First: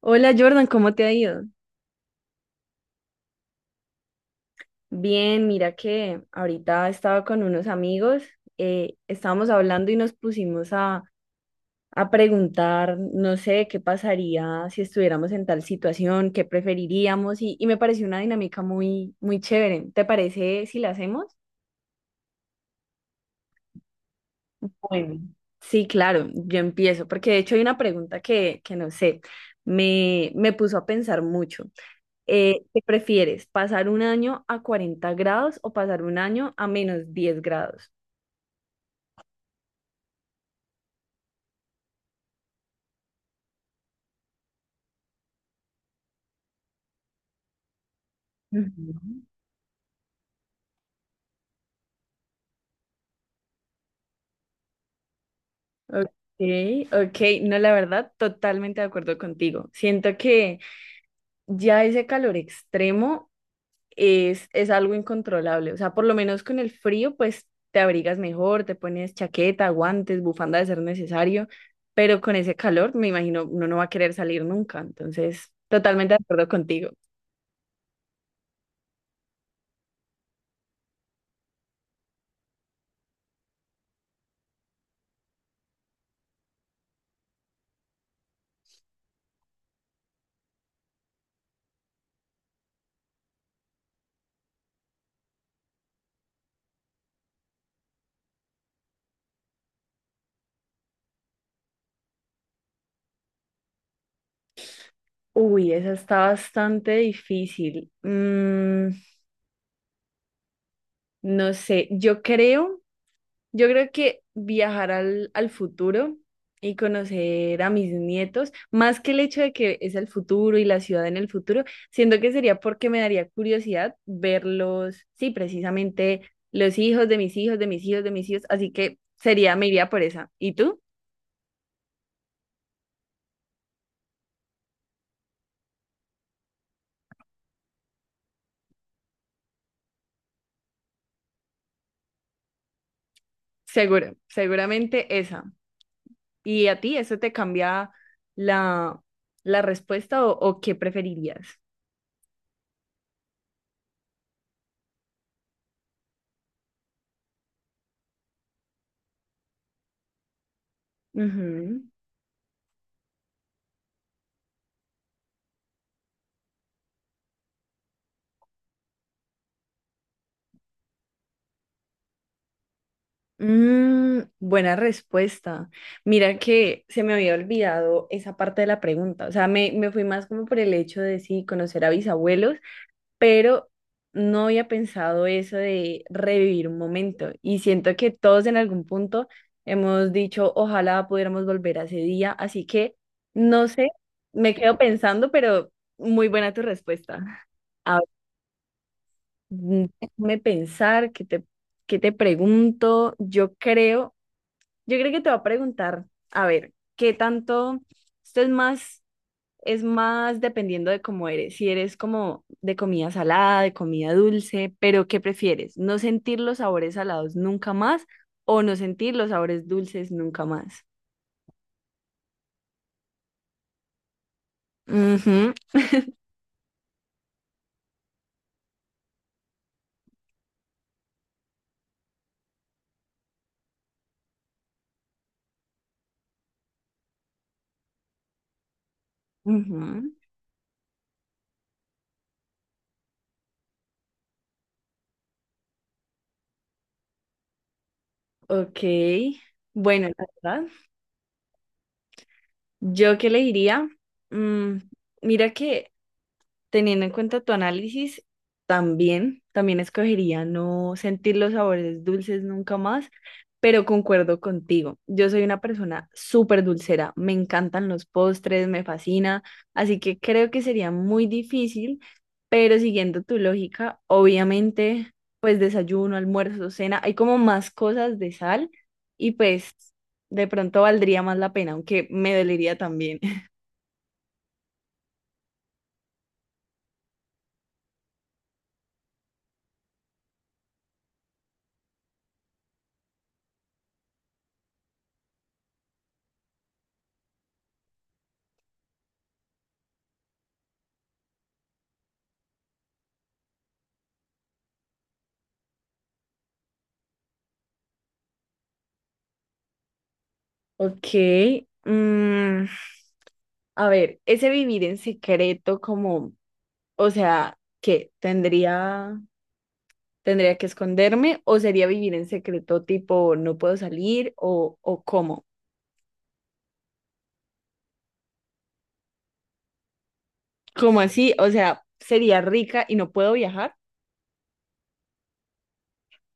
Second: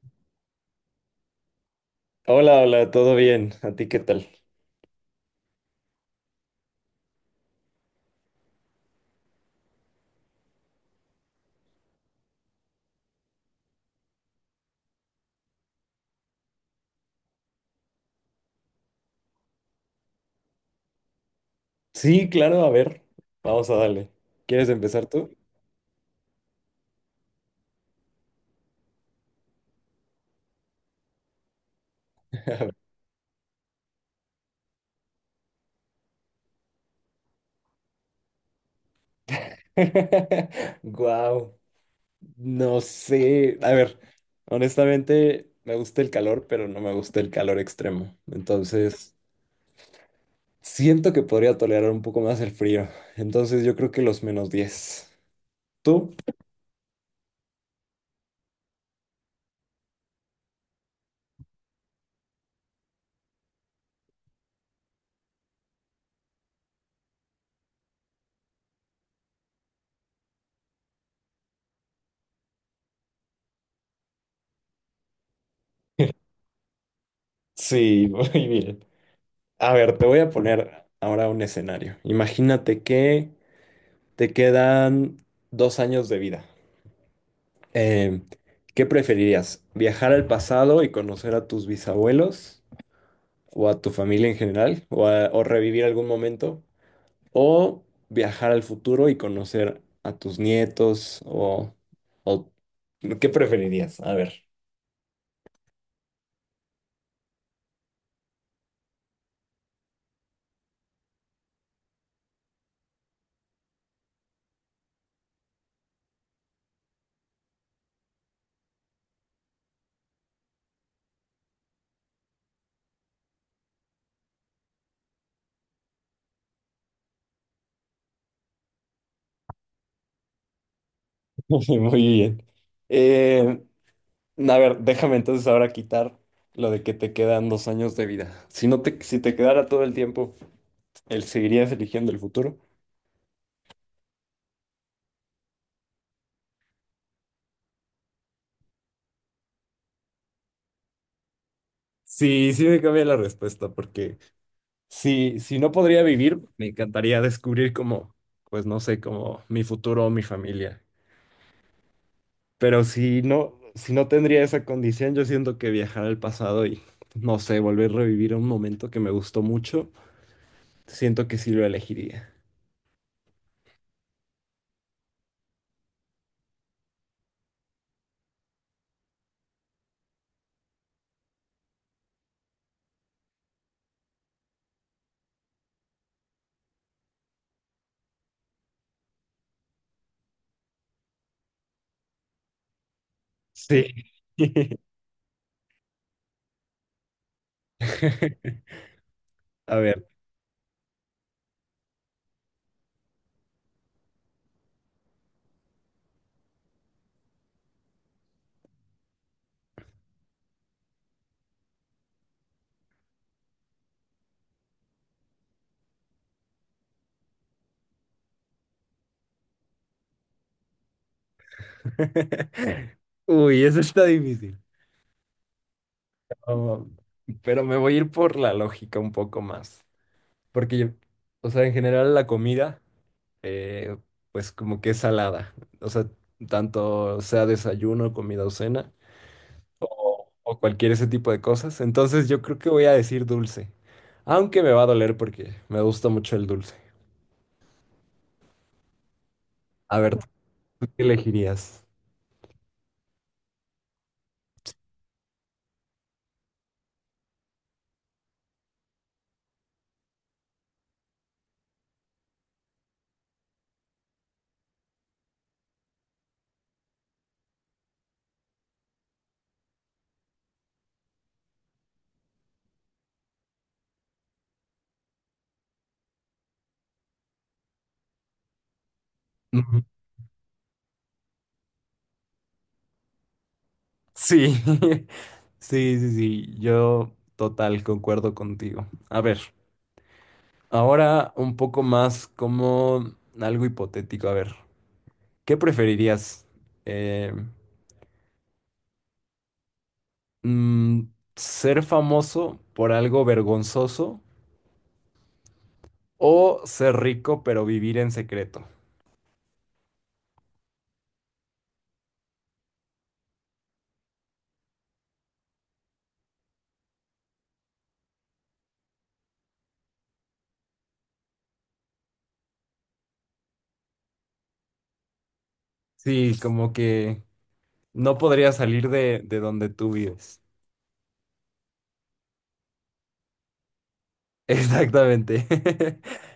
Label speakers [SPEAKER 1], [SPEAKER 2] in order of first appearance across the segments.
[SPEAKER 1] Hola Jordan, ¿cómo te ha ido?
[SPEAKER 2] Hola, hola, ¿todo bien? ¿A ti qué tal?
[SPEAKER 1] Bien, mira que ahorita estaba con unos amigos, estábamos hablando y nos pusimos a preguntar, no sé, qué pasaría si estuviéramos en tal situación, qué preferiríamos y me pareció una dinámica muy, muy chévere. ¿Te parece si la hacemos?
[SPEAKER 2] Sí, claro, a ver, vamos a darle. ¿Quieres empezar
[SPEAKER 1] Bueno,
[SPEAKER 2] tú?
[SPEAKER 1] sí, claro, yo empiezo, porque de hecho hay una pregunta que no sé, me puso a pensar mucho. ¿Qué prefieres? ¿Pasar un año a 40 grados o pasar un año a -10 grados?
[SPEAKER 2] Wow, no sé. A ver, honestamente me gusta el calor, pero no me gusta el calor extremo. Entonces,
[SPEAKER 1] Ujú.
[SPEAKER 2] siento que podría tolerar un poco más el frío. Entonces, yo creo que los -10. ¿Tú?
[SPEAKER 1] Ok, ok, no, la verdad, totalmente de acuerdo contigo. Siento que ya ese calor extremo es algo incontrolable. O sea, por lo menos con el frío, pues te abrigas mejor, te pones chaqueta, guantes, bufanda de ser necesario, pero con ese calor, me imagino, uno no va a querer salir nunca. Entonces, totalmente de acuerdo contigo.
[SPEAKER 2] Sí, muy bien. A ver, te voy a poner ahora un escenario. Imagínate que te quedan 2 años de vida. Eh, ¿Qué preferirías? ¿Viajar al pasado y conocer a tus bisabuelos o a tu familia en general o revivir algún momento? ¿O viajar al futuro y conocer a tus nietos o- ¿qué preferirías? A ver.
[SPEAKER 1] Uy, esa está bastante difícil. No sé, yo creo que viajar al futuro y conocer a mis nietos, más que el hecho de que es el futuro y la ciudad en el futuro, siento que sería porque me daría curiosidad verlos, sí, precisamente los hijos de mis hijos, de mis hijos, de mis hijos, así que sería, me iría por esa. ¿Y tú?
[SPEAKER 2] Muy bien. Eh, a ver, déjame entonces ahora quitar lo de que te quedan 2 años de vida. Si te quedara todo el tiempo, ¿el seguirías eligiendo el futuro?
[SPEAKER 1] Seguro, seguramente esa. ¿Y a ti eso te cambia la, la respuesta o qué preferirías?
[SPEAKER 2] Sí, sí me cambia la respuesta porque si no podría vivir, me encantaría descubrir como, pues no sé, como mi futuro o mi familia.
[SPEAKER 1] Ujú.
[SPEAKER 2] Pero si no tendría esa condición, yo siento que viajar al pasado y, no sé, volver a revivir un momento que me gustó mucho, siento que sí lo elegiría.
[SPEAKER 1] Mm, buena respuesta. Mira que se me había olvidado esa parte de la pregunta. O sea, me fui más como por el hecho de sí, conocer a bisabuelos pero no había pensado eso de revivir un momento y siento que todos en algún punto hemos dicho, ojalá pudiéramos volver a ese día, así que no sé,
[SPEAKER 2] Sí.
[SPEAKER 1] me quedo pensando, pero muy buena tu respuesta. A ver,
[SPEAKER 2] A ver.
[SPEAKER 1] déjame pensar, qué te pregunto? Yo creo que te va a preguntar, a ver, ¿qué tanto, esto es más dependiendo de cómo eres. Si eres como de comida salada, de comida dulce, pero ¿qué prefieres? ¿No sentir los sabores salados nunca más o no sentir los sabores dulces nunca más?
[SPEAKER 2] Uy, eso está difícil.
[SPEAKER 1] Ujú,
[SPEAKER 2] Oh, pero me voy a ir por la lógica un poco más. Porque yo, o sea, en general la comida. eh, pues como que es salada. O sea, tanto sea desayuno, comida o cena,
[SPEAKER 1] ujú.
[SPEAKER 2] o cualquier ese tipo de cosas. Entonces yo creo que voy a decir dulce, aunque me va a doler porque me gusta mucho el dulce.
[SPEAKER 1] Ok.
[SPEAKER 2] A
[SPEAKER 1] Bueno,
[SPEAKER 2] ver,
[SPEAKER 1] la verdad,
[SPEAKER 2] ¿tú qué elegirías?
[SPEAKER 1] yo qué le diría, Mm, mira que teniendo en cuenta tu análisis, también escogería no sentir los sabores dulces nunca más, pero concuerdo contigo. Yo soy una persona súper dulcera, me encantan los postres, me fascina, así que creo que sería muy difícil, pero siguiendo tu lógica, obviamente, pues desayuno, almuerzo, cena, hay como más cosas de sal y pues
[SPEAKER 2] Ujú.
[SPEAKER 1] de pronto valdría más la pena, aunque me dolería también.
[SPEAKER 2] Sí, sí, sí, sí, yo total, concuerdo contigo. A ver, ahora un poco más como algo hipotético. A ver, ¿qué preferirías? Eh, Mm, ¿Ser famoso por algo vergonzoso o ser rico pero vivir en secreto?
[SPEAKER 1] Ok. mm, A ver, ese vivir en secreto como, o sea, ¿qué? ¿Tendría que esconderme o sería vivir en secreto tipo no puedo salir o cómo?
[SPEAKER 2] Sí, como que no podría salir de donde tú vives.
[SPEAKER 1] ¿Cómo así? O sea, ¿sería rica y no puedo viajar?
[SPEAKER 2] Exactamente.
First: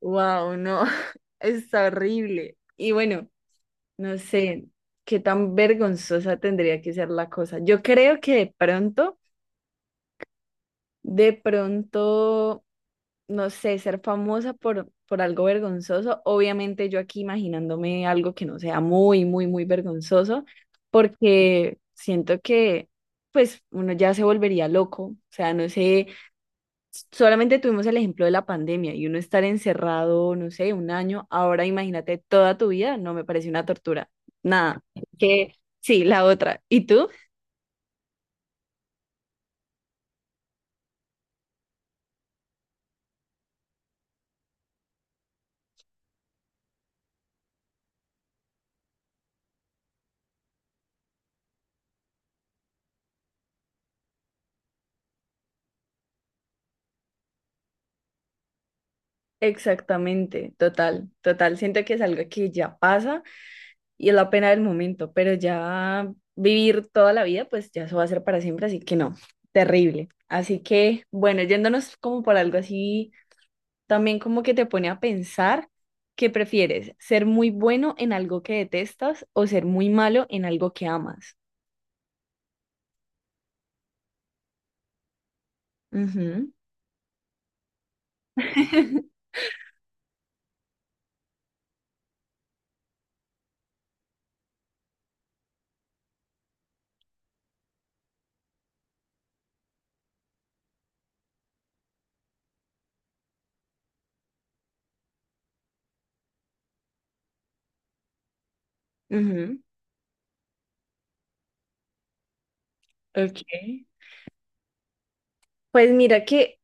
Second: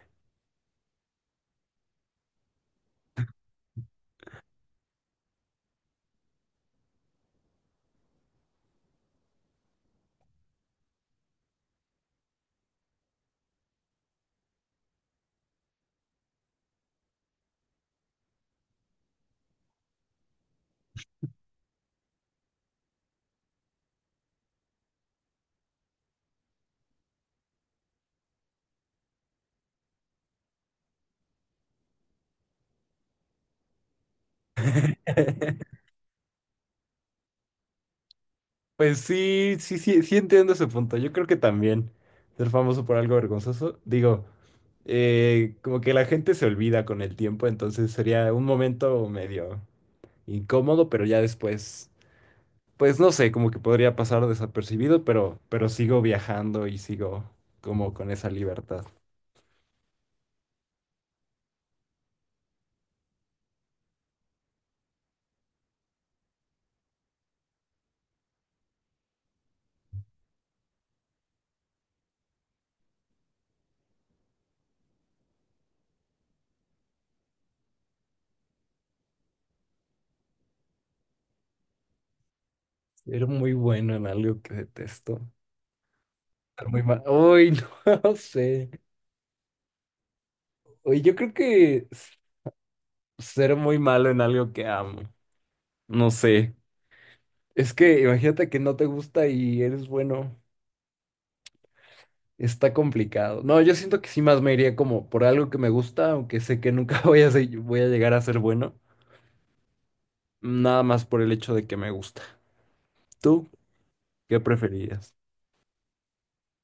[SPEAKER 1] Wow, no, es horrible. Y bueno, no sé qué tan vergonzosa tendría que ser la cosa. Yo creo que de pronto no sé, ser famosa por algo vergonzoso. Obviamente yo aquí imaginándome algo que no sea muy, muy, muy vergonzoso, porque siento que pues uno ya se volvería loco. O sea, no sé, solamente tuvimos el ejemplo de la pandemia y uno estar encerrado, no sé, un año, ahora imagínate toda tu vida, no me parece una tortura. Nada, que sí, la otra. ¿Y tú?
[SPEAKER 2] Pues sí, sí, sí, sí entiendo ese punto. Yo creo que también ser famoso por algo vergonzoso, digo, como que la gente se olvida con el tiempo, entonces sería un momento medio incómodo, pero ya después pues no sé, como que podría pasar desapercibido, pero sigo viajando y sigo como con esa libertad.
[SPEAKER 1] Exactamente, total, total. Siento que es algo que ya pasa y es la pena del momento, pero ya vivir toda la vida, pues ya eso va a ser para siempre, así que no, terrible. Así que, bueno, yéndonos como por algo así, también como que te pone a pensar qué prefieres, ser muy bueno en algo que detestas o ser muy malo en algo que amas.
[SPEAKER 2] Era muy bueno en algo que detesto.
[SPEAKER 1] Ujú,
[SPEAKER 2] Ser muy malo, Uy, no sé. Uy, yo creo que ser muy malo en algo que amo. No sé. Es que imagínate que no te gusta y eres bueno. Está complicado. No, yo siento que sí más me iría como por algo que me gusta, aunque sé que nunca voy a llegar a ser bueno.
[SPEAKER 1] ujú,
[SPEAKER 2] Nada más por el hecho de que me gusta.
[SPEAKER 1] ok.
[SPEAKER 2] ¿Tú qué preferirías?
[SPEAKER 1] Pues mira que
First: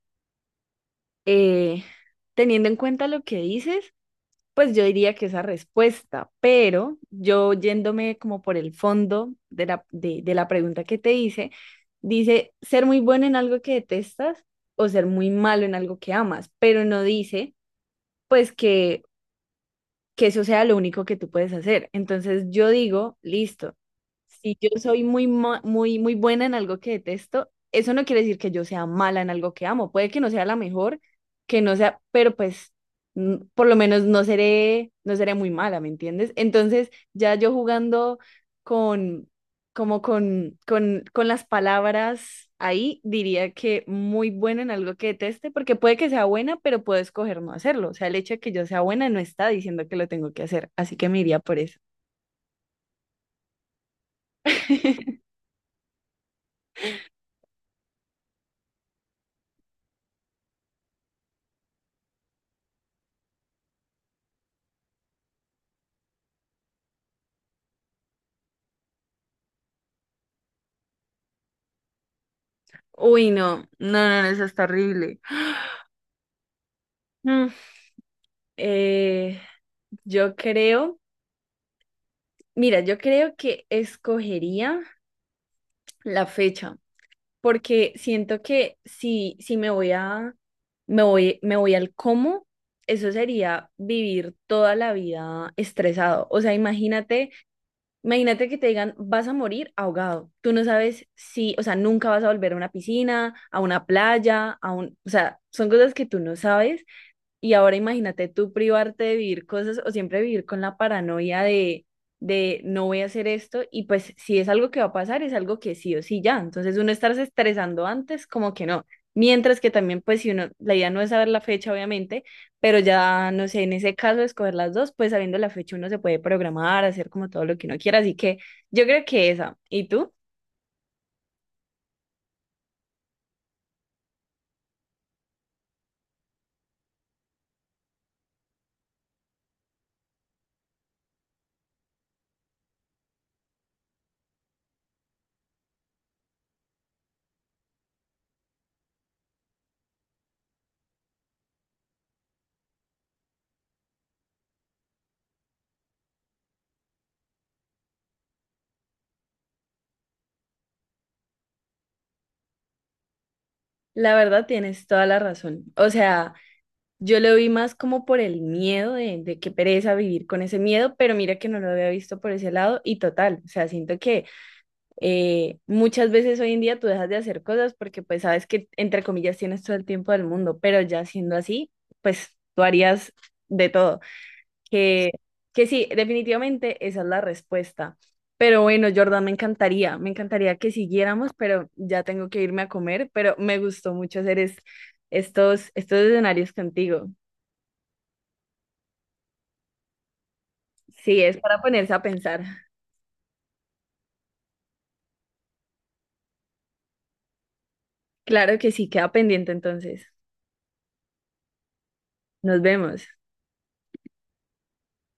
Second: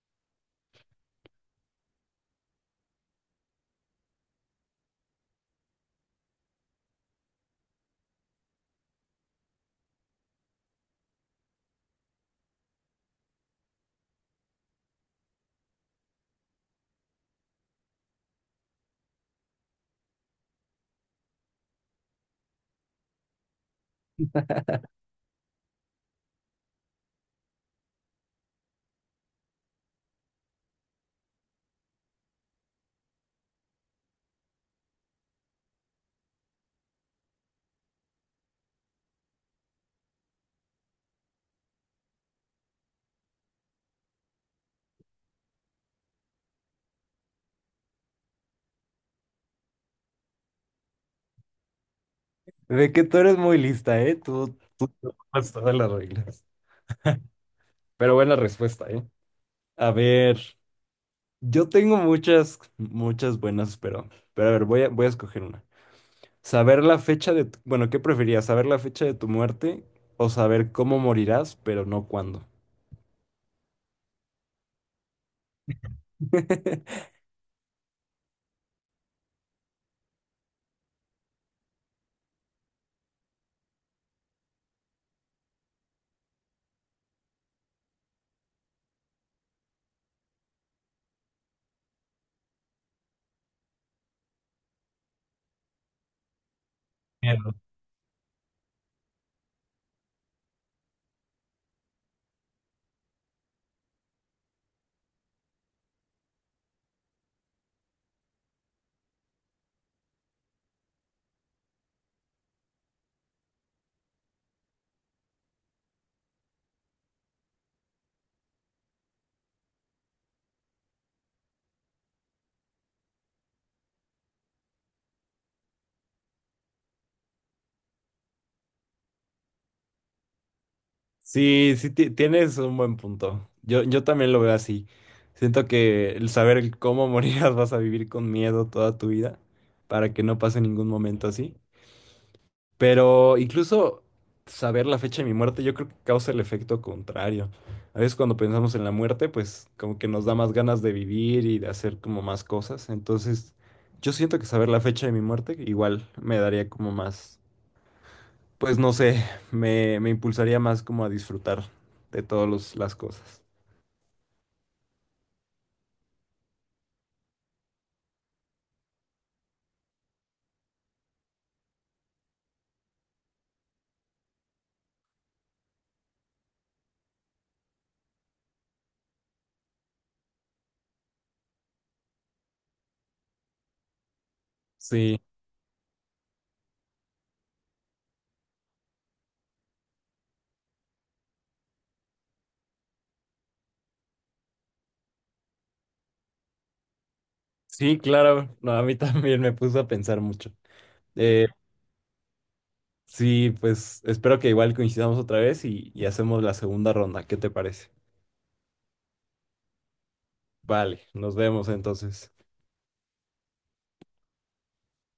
[SPEAKER 1] eh, teniendo en cuenta lo que dices, pues yo diría que esa respuesta, pero yo yéndome como por el fondo de de la pregunta que te hice, dice ser muy bueno en algo que detestas o ser muy malo en algo que amas, pero no dice pues que eso sea lo único que tú puedes hacer. Entonces yo digo, listo, si yo soy muy, muy buena en algo que detesto, eso no quiere decir que yo sea mala en algo que amo. Puede que no sea la mejor, que no sea, pero pues por lo menos no seré muy mala, ¿me entiendes? Entonces ya yo jugando con como con las palabras ahí, diría que muy buena en algo que deteste, porque puede que sea buena, pero puedo escoger no hacerlo. O sea, el hecho de que yo sea buena no está diciendo que lo tengo que hacer, así que me iría por eso.
[SPEAKER 2] De que tú eres muy lista, ¿eh? Tú te tomas todas las reglas. Pero buena respuesta, ¿eh? A ver, yo tengo muchas, muchas buenas, pero a ver, voy a escoger una. Saber la fecha de, tu- bueno, ¿Qué preferías? ¿Saber la fecha de tu muerte o saber cómo morirás, pero no cuándo?
[SPEAKER 1] Uy, no, no, no, no, eso está horrible. Mm, eh, yo creo, mira, yo creo que escogería la fecha. Porque siento que si me voy a, me voy al cómo, eso sería vivir toda la vida estresado. O sea, imagínate,
[SPEAKER 2] Miedo.
[SPEAKER 1] imagínate que te digan, vas a morir ahogado. Tú no sabes si, o sea, nunca vas a volver a una piscina, a una playa, a un, o sea, son cosas que tú no sabes y ahora imagínate tú privarte de vivir cosas o siempre vivir con la paranoia de no voy a hacer esto y pues si es algo que va a pasar, es algo que sí o sí ya. Entonces uno estarse estresando antes, como que no. Mientras que también pues si uno, la idea no es saber la fecha obviamente, pero ya no sé, en ese caso escoger las dos, pues sabiendo la fecha uno se puede programar, hacer como todo lo que uno quiera. Así que yo creo que esa. ¿Y tú?
[SPEAKER 2] Sí, sí, tienes un buen punto. Yo también lo veo así. Siento que el saber el cómo morirás vas a vivir con miedo toda tu vida para que no pase ningún momento así. Pero incluso saber la fecha de mi muerte, yo creo que causa el efecto contrario. A veces cuando pensamos en la muerte, pues como que nos da más ganas de vivir y de hacer como más cosas. Entonces, yo siento que saber la fecha de mi muerte igual me daría como más, pues no sé, me impulsaría más como a disfrutar de todas las cosas.
[SPEAKER 1] La verdad tienes toda la razón. O sea. Yo lo vi más como por el miedo de qué pereza vivir con ese miedo, pero mira que no lo había visto por ese lado y total, o sea, siento que muchas veces hoy en día tú dejas de hacer cosas porque pues sabes que entre comillas tienes todo el tiempo del mundo, pero ya siendo así, pues tú harías de todo. Que,
[SPEAKER 2] Sí,
[SPEAKER 1] que sí, definitivamente esa es la respuesta. Pero bueno, Jordan, me encantaría que siguiéramos, pero ya tengo que irme a comer, pero me gustó mucho hacer estos escenarios contigo.
[SPEAKER 2] sí, claro. No, a mí también me puso a pensar mucho.
[SPEAKER 1] Sí, es
[SPEAKER 2] Eh,
[SPEAKER 1] para ponerse a pensar.
[SPEAKER 2] sí, pues espero que igual coincidamos otra vez y hacemos la segunda ronda. ¿Qué te parece?
[SPEAKER 1] Claro que sí, queda pendiente entonces.
[SPEAKER 2] Vale, nos vemos entonces.
[SPEAKER 1] Nos vemos.